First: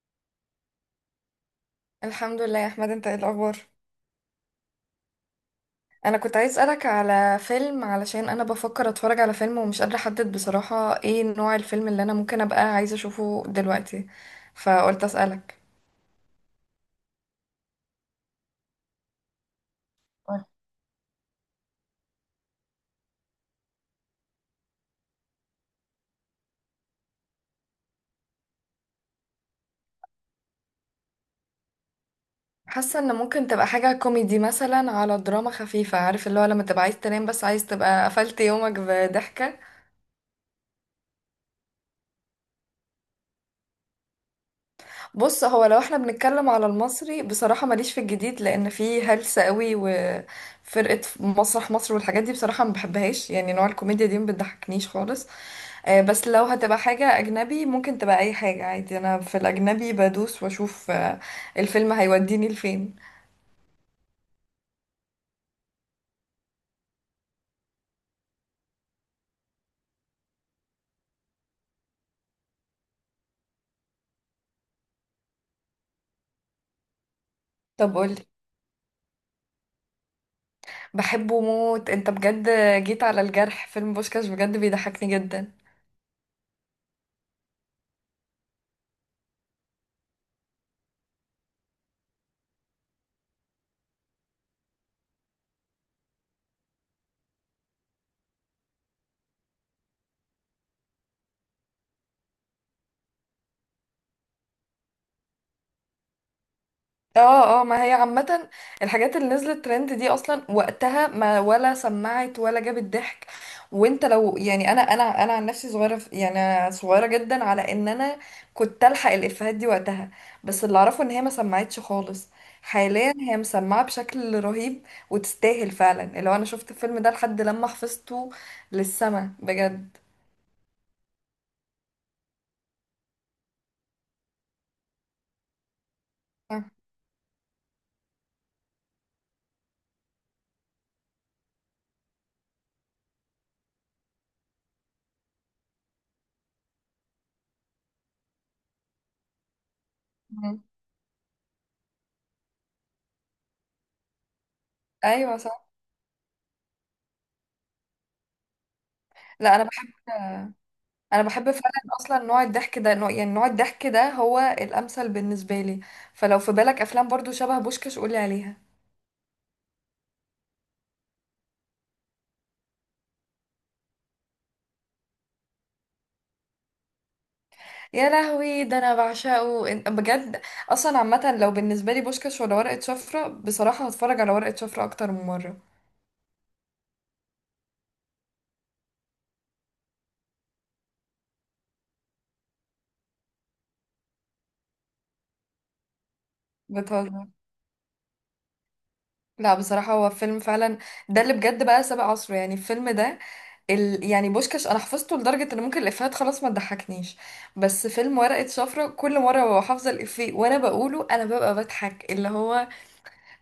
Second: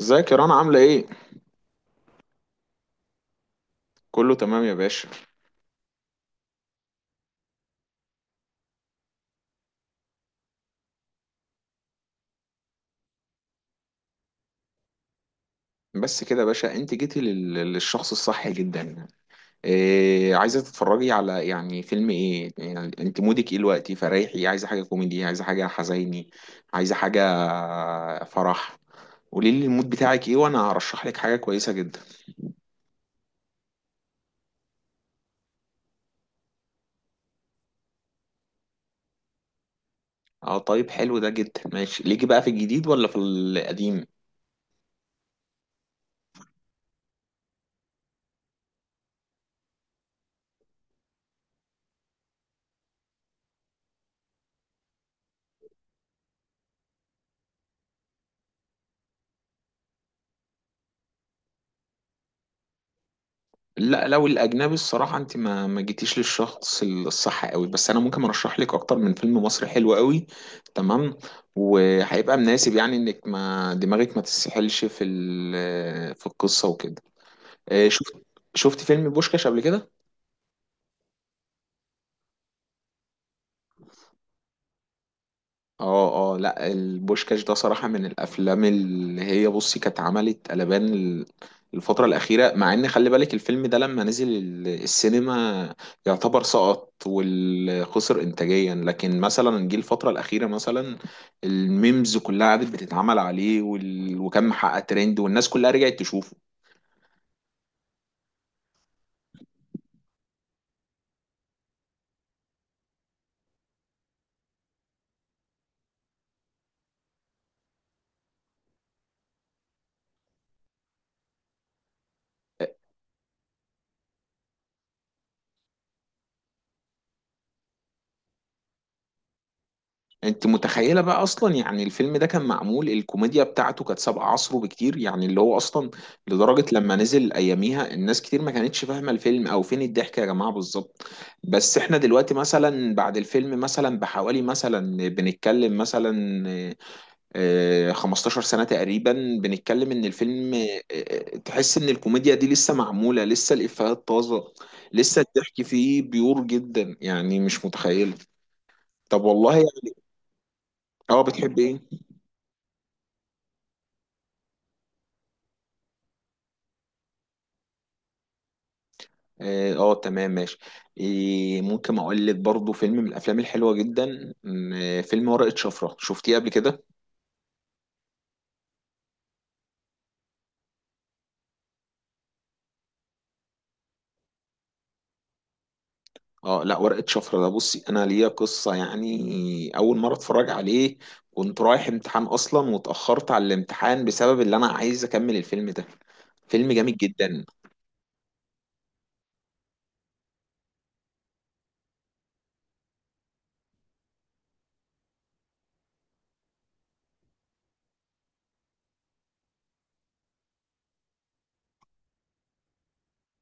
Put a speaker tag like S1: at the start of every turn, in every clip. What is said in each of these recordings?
S1: ازيك يا رنا عاملة ايه؟
S2: الحمد لله يا احمد، انت ايه الاخبار؟
S1: كله تمام يا باشا.
S2: انا كنت عايز اسالك على فيلم، علشان انا بفكر اتفرج على فيلم ومش قادره احدد بصراحه ايه نوع الفيلم اللي انا ممكن ابقى عايزه اشوفه دلوقتي، فقلت اسالك.
S1: بس كده يا باشا، انت جيتي للشخص الصح جدا. إيه
S2: قول.
S1: عايزة تتفرجي على يعني فيلم ايه؟ يعني انت مودك ايه دلوقتي؟ فريحي، عايزة حاجة كوميدي، عايزة حاجة حزيني، عايزة حاجة فرح. قولي لي المود بتاعك ايه وانا هرشح لك حاجة كويسة جدا.
S2: حاسه ان ممكن تبقى حاجه كوميدي مثلا، على دراما خفيفه، عارف اللي هو لما تبقى عايز تنام بس عايز تبقى قفلت يومك بضحكه.
S1: اه طيب، حلو ده جدا. ماشي ليكي بقى في الجديد ولا في القديم؟
S2: بص، هو لو احنا بنتكلم على المصري بصراحه ماليش في الجديد، لان فيه هلس قوي وفرقه مسرح مصر والحاجات دي بصراحه ما بحبهاش، يعني نوع الكوميديا دي ما بتضحكنيش خالص. بس لو هتبقى حاجة أجنبي ممكن تبقى أي حاجة عادي، أنا في الأجنبي بدوس وأشوف الفيلم هيوديني لفين.
S1: لا لو الاجنبي الصراحه، انت ما جيتيش للشخص الصح قوي، بس انا ممكن ارشح لك اكتر من فيلم مصري حلو قوي. تمام، وهيبقى مناسب، يعني انك ما دماغك ما تسحلش في القصه وكده.
S2: طب
S1: شفت،
S2: قولي.
S1: شفت فيلم بوشكاش قبل كده؟
S2: بحبه موت أنت بجد. جيت على الجرح، فيلم بوشكاش بجد بيضحكني جدا.
S1: اه اه، لا البوشكاش ده صراحة من الافلام اللي هي، بصي، كانت عملت قلبان الفترة الأخيرة، مع إن خلي بالك الفيلم ده لما نزل السينما يعتبر سقط وخسر إنتاجيا، لكن مثلا جه الفترة الأخيرة مثلا الميمز كلها قعدت بتتعمل عليه، وكان محقق ترند والناس كلها رجعت تشوفه.
S2: اه، اه، ما هي عامة الحاجات اللي نزلت ترند دي اصلا وقتها ما ولا سمعت ولا جابت ضحك. وانت لو يعني انا عن نفسي صغيرة يعني أنا صغيرة جدا على ان انا كنت الحق الافيهات دي وقتها. بس اللي اعرفه ان هي ما سمعتش خالص، حاليا هي مسمعة بشكل رهيب، وتستاهل فعلا. اللي هو انا شفت الفيلم ده لحد لما حفظته للسما بجد.
S1: انت متخيله بقى اصلا؟ يعني الفيلم ده كان معمول، الكوميديا بتاعته كانت سابقه عصره بكتير، يعني اللي هو اصلا لدرجه
S2: آه.
S1: لما نزل اياميها الناس كتير ما كانتش فاهمه الفيلم او فين الضحك يا جماعه بالظبط. بس احنا دلوقتي مثلا بعد الفيلم مثلا بحوالي مثلا، بنتكلم مثلا 15 سنه تقريبا، بنتكلم ان الفيلم
S2: مم.
S1: تحس ان الكوميديا دي لسه معموله، لسه الافيهات طازه، لسه
S2: ايوه
S1: الضحك
S2: صح.
S1: فيه بيور جدا. يعني مش متخيله. طب والله
S2: لا، انا
S1: يعني،
S2: بحب.
S1: اه
S2: انا بحب
S1: بتحب ايه؟
S2: فعلا اصلا نوع الضحك ده، نوع، يعني نوع الضحك ده هو الامثل بالنسبه لي. فلو في بالك افلام برضو شبه بوشكاش قولي عليها.
S1: اه تمام ماشي. إيه، ممكن اقول لك برضو فيلم من الافلام الحلوه جدا، م، آه، فيلم ورقه شفره، شفتيه قبل كده؟
S2: يا لهوي، ده انا بعشقه بجد. اصلا عامه لو بالنسبه لي بوشكاش ولا ورقه شفره، بصراحه هتفرج على ورقه شفره اكتر من مره.
S1: اه، لا ورقه شفره ده بصي، انا ليا قصه. يعني اول مره اتفرج عليه كنت رايح امتحان اصلا، واتاخرت على الامتحان بسبب اللي انا عايز اكمل الفيلم ده. فيلم جامد
S2: بتهزر.
S1: جدا.
S2: لا بصراحه هو فيلم فعلا، ده اللي بجد بقى سابق عصره يعني الفيلم ده. يعني بوشكاش انا حفظته لدرجه ان ممكن الافيهات خلاص ما تضحكنيش، بس فيلم ورقه شفره كل مره ببقى حافظه الافيه وانا بقوله، انا ببقى بضحك. اللي هو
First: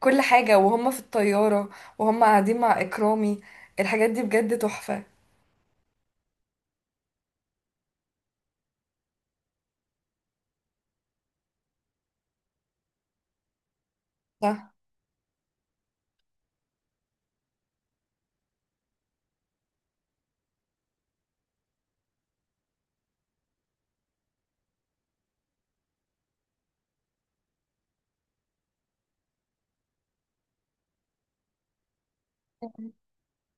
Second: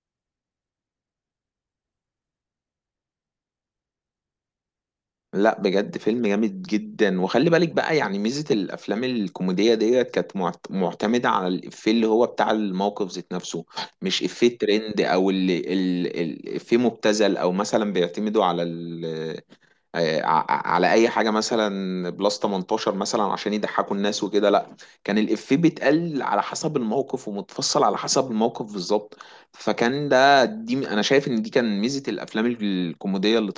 S2: كل حاجة، وهم في الطيارة، وهم قاعدين مع إكرامي، الحاجات دي بجد تحفة.
S1: لا بجد، فيلم جامد جدا. وخلي بالك بقى، يعني ميزة الأفلام الكوميدية ديت كانت معتمدة على الإفيه اللي هو بتاع الموقف ذات نفسه، مش إفيه
S2: صح،
S1: ترند أو اللي إفيه مبتذل، أو مثلا بيعتمدوا على آه، ع- على أي حاجة مثلا بلس 18 مثلا عشان يضحكوا الناس وكده. لا، كان الإفيه بيتقال على حسب الموقف ومتفصل على حسب الموقف بالظبط. فكان ده، دي أنا شايف إن دي كان ميزة الأفلام الكوميدية اللي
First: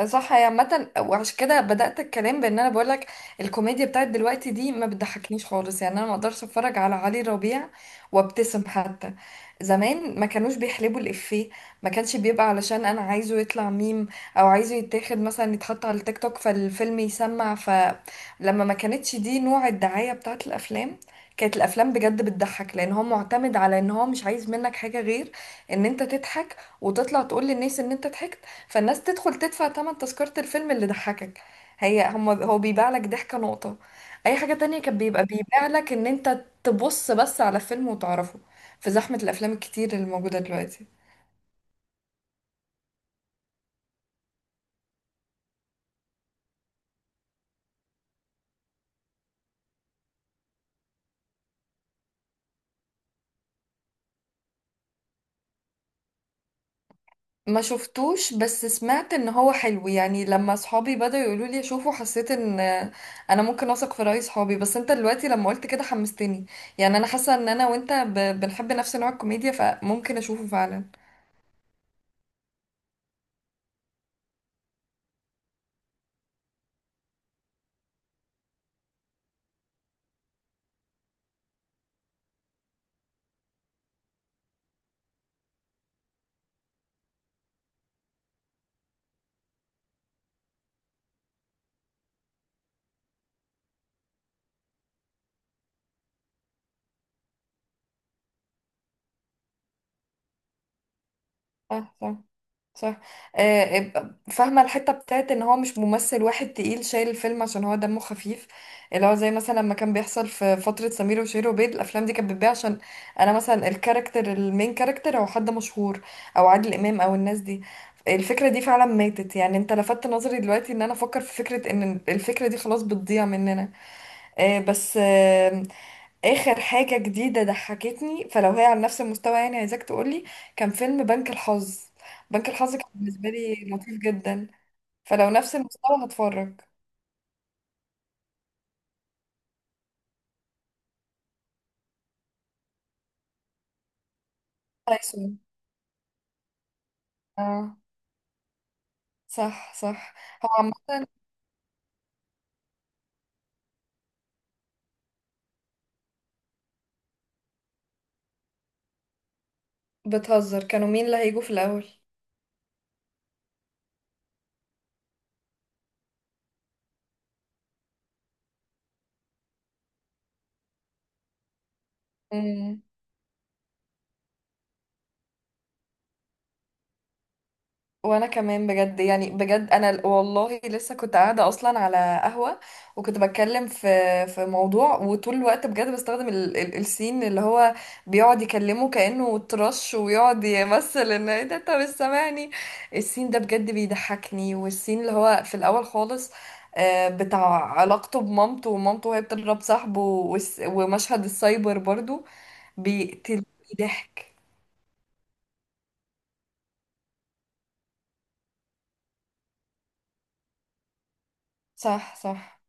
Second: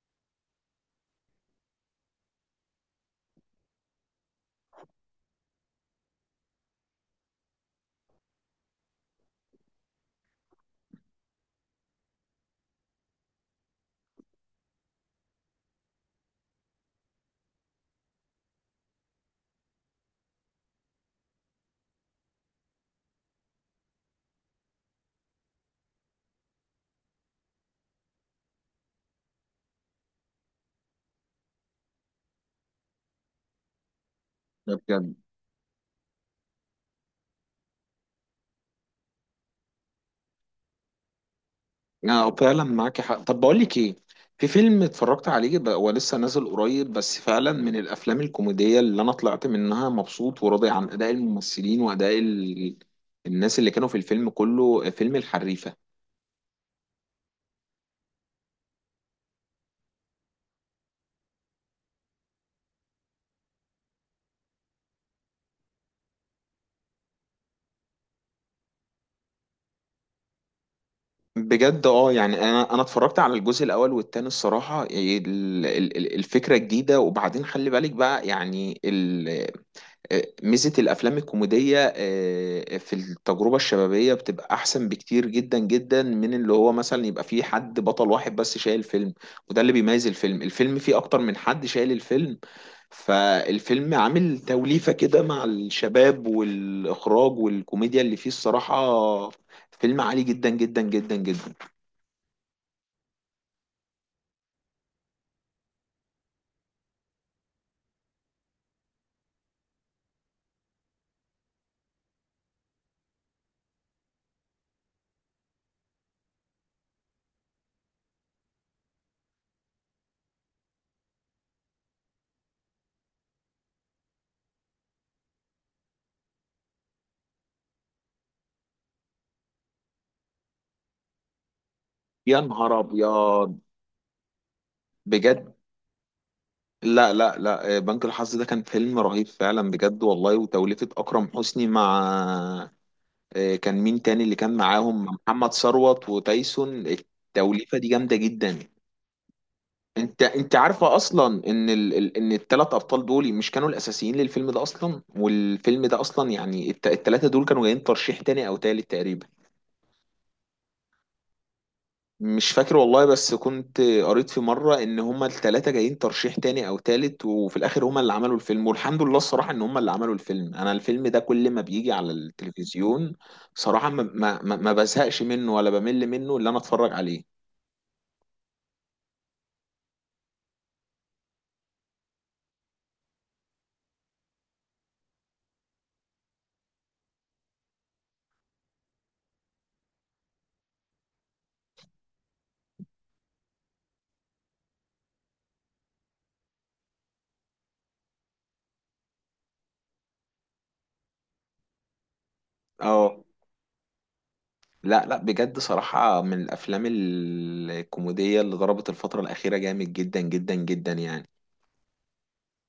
S2: صح. هي عامة وعشان كده بدأت الكلام بان انا بقولك الكوميديا بتاعت دلوقتي دي ما بتضحكنيش خالص، يعني انا ما اقدرش اتفرج على علي ربيع وابتسم حتى. زمان ما كانوش بيحلبوا الإفيه، ما كانش بيبقى علشان انا عايزه يطلع ميم او عايزه يتاخد مثلا يتحط على التيك توك فالفيلم يسمع، فلما ما كانتش دي نوع الدعاية بتاعت الافلام. كانت الافلام بجد بتضحك لان هو معتمد على ان هو مش عايز منك حاجة غير ان انت تضحك وتطلع تقول للناس ان انت ضحكت، فالناس تدخل تدفع تمن تذكرة الفيلم اللي ضحكك. هي هم هو بيبيع لك ضحكة نقطة. أي حاجة تانية
S1: طلعت.
S2: كان بيبقى بيبيع لك إن أنت تبص بس على فيلم وتعرفه في زحمة الأفلام الكتير اللي موجودة دلوقتي.
S1: اه فعلا معاك حق. طب بقول لك ايه، في فيلم اتفرجت عليه بقى، هو لسه نازل قريب، بس فعلا من الافلام الكوميديه اللي انا طلعت منها مبسوط وراضي عن اداء الممثلين واداء الناس اللي كانوا في الفيلم كله، فيلم الحريفه.
S2: ما شفتوش بس سمعت إن هو حلو، يعني لما صحابي بدأوا يقولوا لي أشوفه حسيت إن أنا ممكن أثق في رأي صحابي، بس أنت دلوقتي لما قلت كده حمستني. يعني أنا حاسة إن أنا وأنت بنحب نفس نوع الكوميديا، فممكن أشوفه فعلا.
S1: بجد اه، يعني انا اتفرجت على الجزء الاول والتاني، الصراحه الفكره جديده، وبعدين خلي بالك بقى يعني ميزة الأفلام الكوميدية في التجربة الشبابية بتبقى أحسن بكتير جدا جدا من اللي هو مثلا يبقى فيه حد بطل واحد بس شايل فيلم، وده اللي بيميز الفيلم. الفيلم فيه أكتر من حد شايل الفيلم، فالفيلم عامل توليفة كده مع الشباب والإخراج والكوميديا اللي فيه، الصراحة فيلم عالي جدا جدا جدا جدا.
S2: صح، صح، صح. فاهمة الحتة بتاعت ان هو مش ممثل واحد تقيل شايل الفيلم عشان هو دمه خفيف. اللي هو زي مثلا لما كان بيحصل في فترة سمير وشهير وبير الافلام دي كانت بتبيع عشان انا مثلا الكاركتر المين كاركتر هو حد مشهور، او عادل امام، او الناس دي. الفكرة دي فعلا ماتت، يعني انت لفتت نظري دلوقتي ان انا افكر في فكرة ان الفكرة دي خلاص بتضيع مننا. بس اخر حاجة جديدة ضحكتني، فلو هي على نفس المستوى يعني عايزاك تقولي. كان فيلم بنك الحظ.
S1: يا
S2: بنك الحظ
S1: نهار
S2: كان بالنسبة
S1: أبيض!
S2: لي لطيف جدا، فلو
S1: بجد،
S2: نفس المستوى هتفرج.
S1: لا لا لا، بنك الحظ ده كان فيلم رهيب فعلا بجد والله. وتوليفة أكرم حسني مع كان مين تاني اللي كان معاهم،
S2: تايسون.
S1: محمد ثروت وتايسون،
S2: اه.
S1: التوليفه دي جامده جدا.
S2: صح، صح.
S1: انت
S2: هو
S1: انت عارفه
S2: عامة.
S1: اصلا ان ان الثلاث ابطال دول مش كانوا الاساسيين للفيلم ده اصلا؟ والفيلم ده اصلا، يعني الثلاثه دول كانوا جايين ترشيح تاني او تالت تقريبا.
S2: بتهزر، كانوا مين اللي هيجوا في الأول؟
S1: مش فاكر والله، بس كنت قريت في مرة ان هما التلاتة جايين ترشيح تاني او تالت، وفي الاخر هما اللي عملوا الفيلم. والحمد لله الصراحة ان هما اللي عملوا الفيلم. انا الفيلم ده كل ما بيجي على التلفزيون، صراحة ما بزهقش منه ولا بمل منه اللي انا اتفرج عليه.
S2: وانا كمان بجد، يعني بجد انا والله لسه كنت قاعده اصلا على قهوه، وكنت بتكلم في موضوع، وطول الوقت بجد بستخدم ال السين اللي هو بيقعد يكلمه كانه ترش ويقعد يمثل ان ايه ده انت مش سامعني. السين ده بجد بيضحكني، والسين اللي هو في الاول خالص، بتاع علاقته بمامته ومامته وهي بتضرب صاحبه، ومشهد السايبر برضو
S1: اه.
S2: بيقتل ضحك.
S1: لا لا بجد، صراحة من الافلام الكوميدية اللي ضربت الفترة الاخيرة جامد جدا جدا جدا يعني.
S2: صح، صح.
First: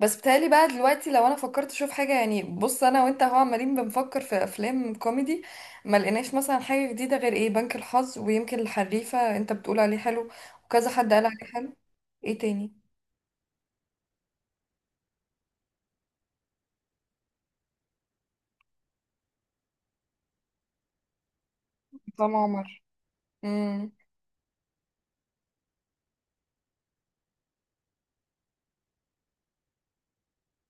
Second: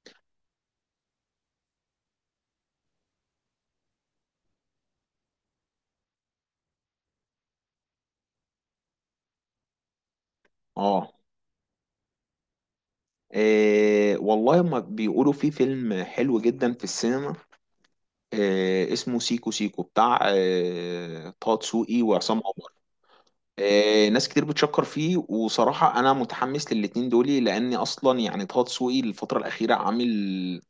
S2: بس بتهيألي بقى دلوقتي لو انا فكرت اشوف حاجه، يعني بص انا وانت هو عمالين بنفكر في افلام كوميدي ما لقيناش مثلا حاجه جديده غير ايه بنك الحظ ويمكن الحريفه انت بتقول عليه حلو وكذا
S1: اه.
S2: حد قال عليه حلو. ايه تاني؟
S1: إيه والله، ما بيقولوا في فيلم حلو جدا في السينما، اسمه سيكو سيكو، بتاع طه دسوقي
S2: عصام
S1: وعصام
S2: عمر.
S1: عمر.
S2: امم.
S1: ناس كتير بتشكر فيه. وصراحة أنا متحمس للاتنين دولي، لأني أصلا يعني طه دسوقي الفترة الأخيرة عامل،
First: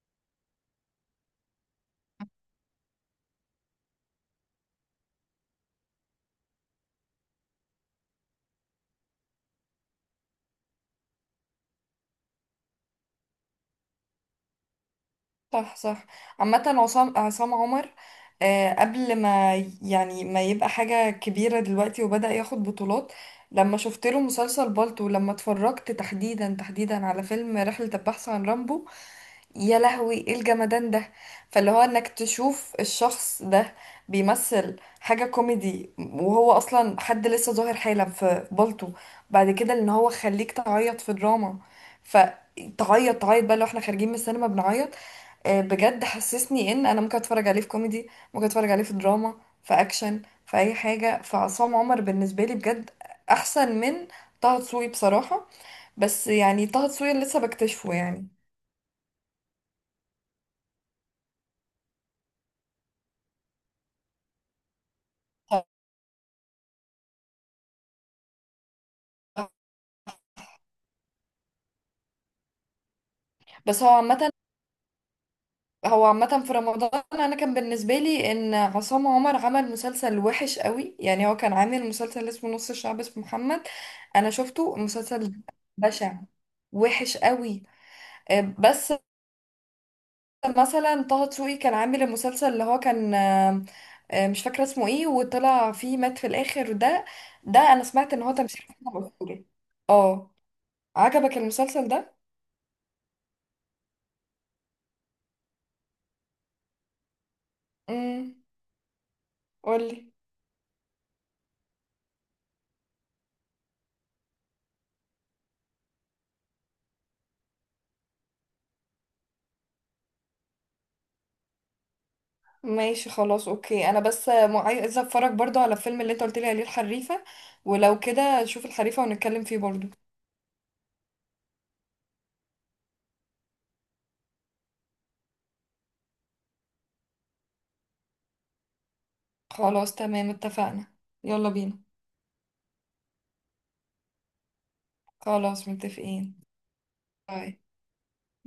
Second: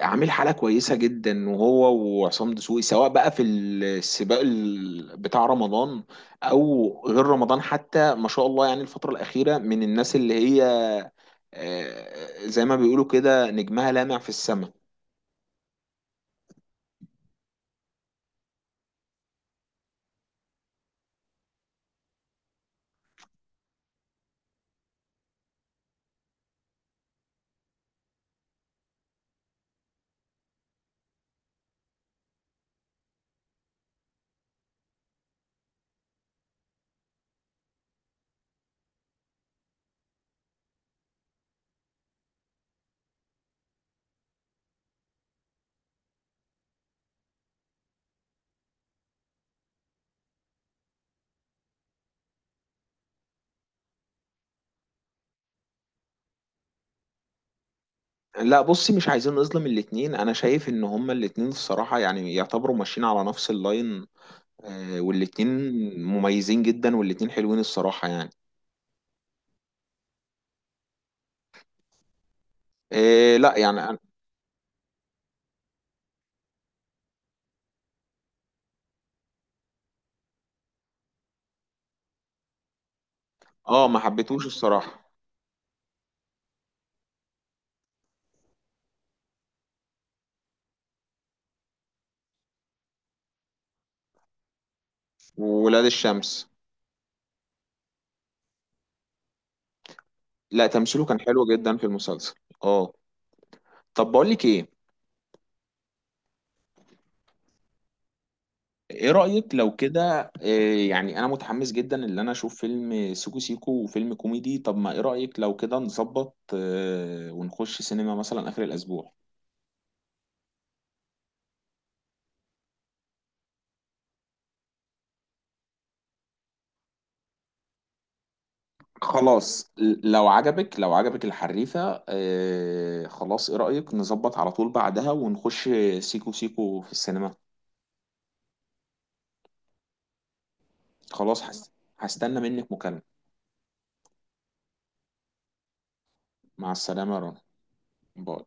S1: عامل حالة كويسة جدا. وهو وعصام دسوقي، سواء بقى في السباق بتاع رمضان أو غير رمضان حتى، ما شاء الله. يعني الفترة الأخيرة من الناس اللي هي زي ما بيقولوا كده نجمها لامع في السماء.
S2: صح، صح، عامه عصام عمر. قبل ما يعني ما يبقى حاجه كبيره دلوقتي وبدأ ياخد بطولات، لما شفت له مسلسل بالطو، لما اتفرجت تحديدا تحديدا على فيلم رحله البحث عن رامبو، يا لهوي ايه الجمدان ده. فاللي هو انك تشوف الشخص ده بيمثل حاجة كوميدي وهو اصلا حد لسه ظاهر حالا في بلطو، بعد كده ان هو خليك تعيط في دراما، فتعيط تعيط بقى لو احنا خارجين من السينما بنعيط. بجد حسسني ان انا ممكن اتفرج عليه في كوميدي، ممكن اتفرج عليه في دراما، في اكشن، في اي حاجة. فعصام عمر بالنسبة لي بجد احسن من طه دسوقي بصراحة، بس يعني طه دسوقي لسه بكتشفه يعني.
S1: لا بصي، مش عايزين نظلم الاتنين. انا شايف ان هما الاتنين الصراحة يعني يعتبروا ماشيين على نفس اللاين. والاتنين مميزين جدا، والاتنين حلوين الصراحة. يعني آه، لا
S2: بس
S1: يعني
S2: هو
S1: أنا-
S2: عامة هو عامة في رمضان انا كان بالنسبة لي ان عصام عمر عمل مسلسل وحش قوي، يعني هو كان عامل مسلسل اسمه نص الشعب اسمه محمد.
S1: اه ما
S2: انا
S1: حبيتهوش
S2: شفته
S1: الصراحة.
S2: مسلسل بشع، وحش قوي. بس مثلا طه دسوقي كان عامل المسلسل اللي هو كان مش فاكرة اسمه ايه، وطلع
S1: وولاد
S2: فيه مات في
S1: الشمس،
S2: الاخر ده. ده انا سمعت ان هو تمثيل أسطوري. اه.
S1: لا تمثيله كان
S2: عجبك
S1: حلو جدا في
S2: المسلسل ده؟
S1: المسلسل. اه. طب بقول لك ايه،
S2: امم.
S1: ايه رأيك لو
S2: قولي.
S1: كده، يعني انا متحمس جدا ان انا اشوف فيلم سيكو سيكو وفيلم كوميدي. طب ما ايه رأيك لو كده نظبط، ونخش سينما مثلا اخر الاسبوع؟
S2: ماشي خلاص اوكي، انا بس عايزه اتفرج برضو على الفيلم اللي انت قلت لي عليه الحريفه، ولو كده نشوف الحريفه ونتكلم فيه
S1: خلاص،
S2: برضو.
S1: لو عجبك، لو عجبك الحريفة، آه خلاص، ايه رأيك نظبط على طول بعدها ونخش سيكو سيكو في السينما؟
S2: خلاص تمام اتفقنا.
S1: خلاص.
S2: يلا
S1: هست-
S2: بينا.
S1: هستنى منك مكالمة.
S2: خلاص متفقين.
S1: مع السلامة يا رنا.
S2: باي.
S1: باي.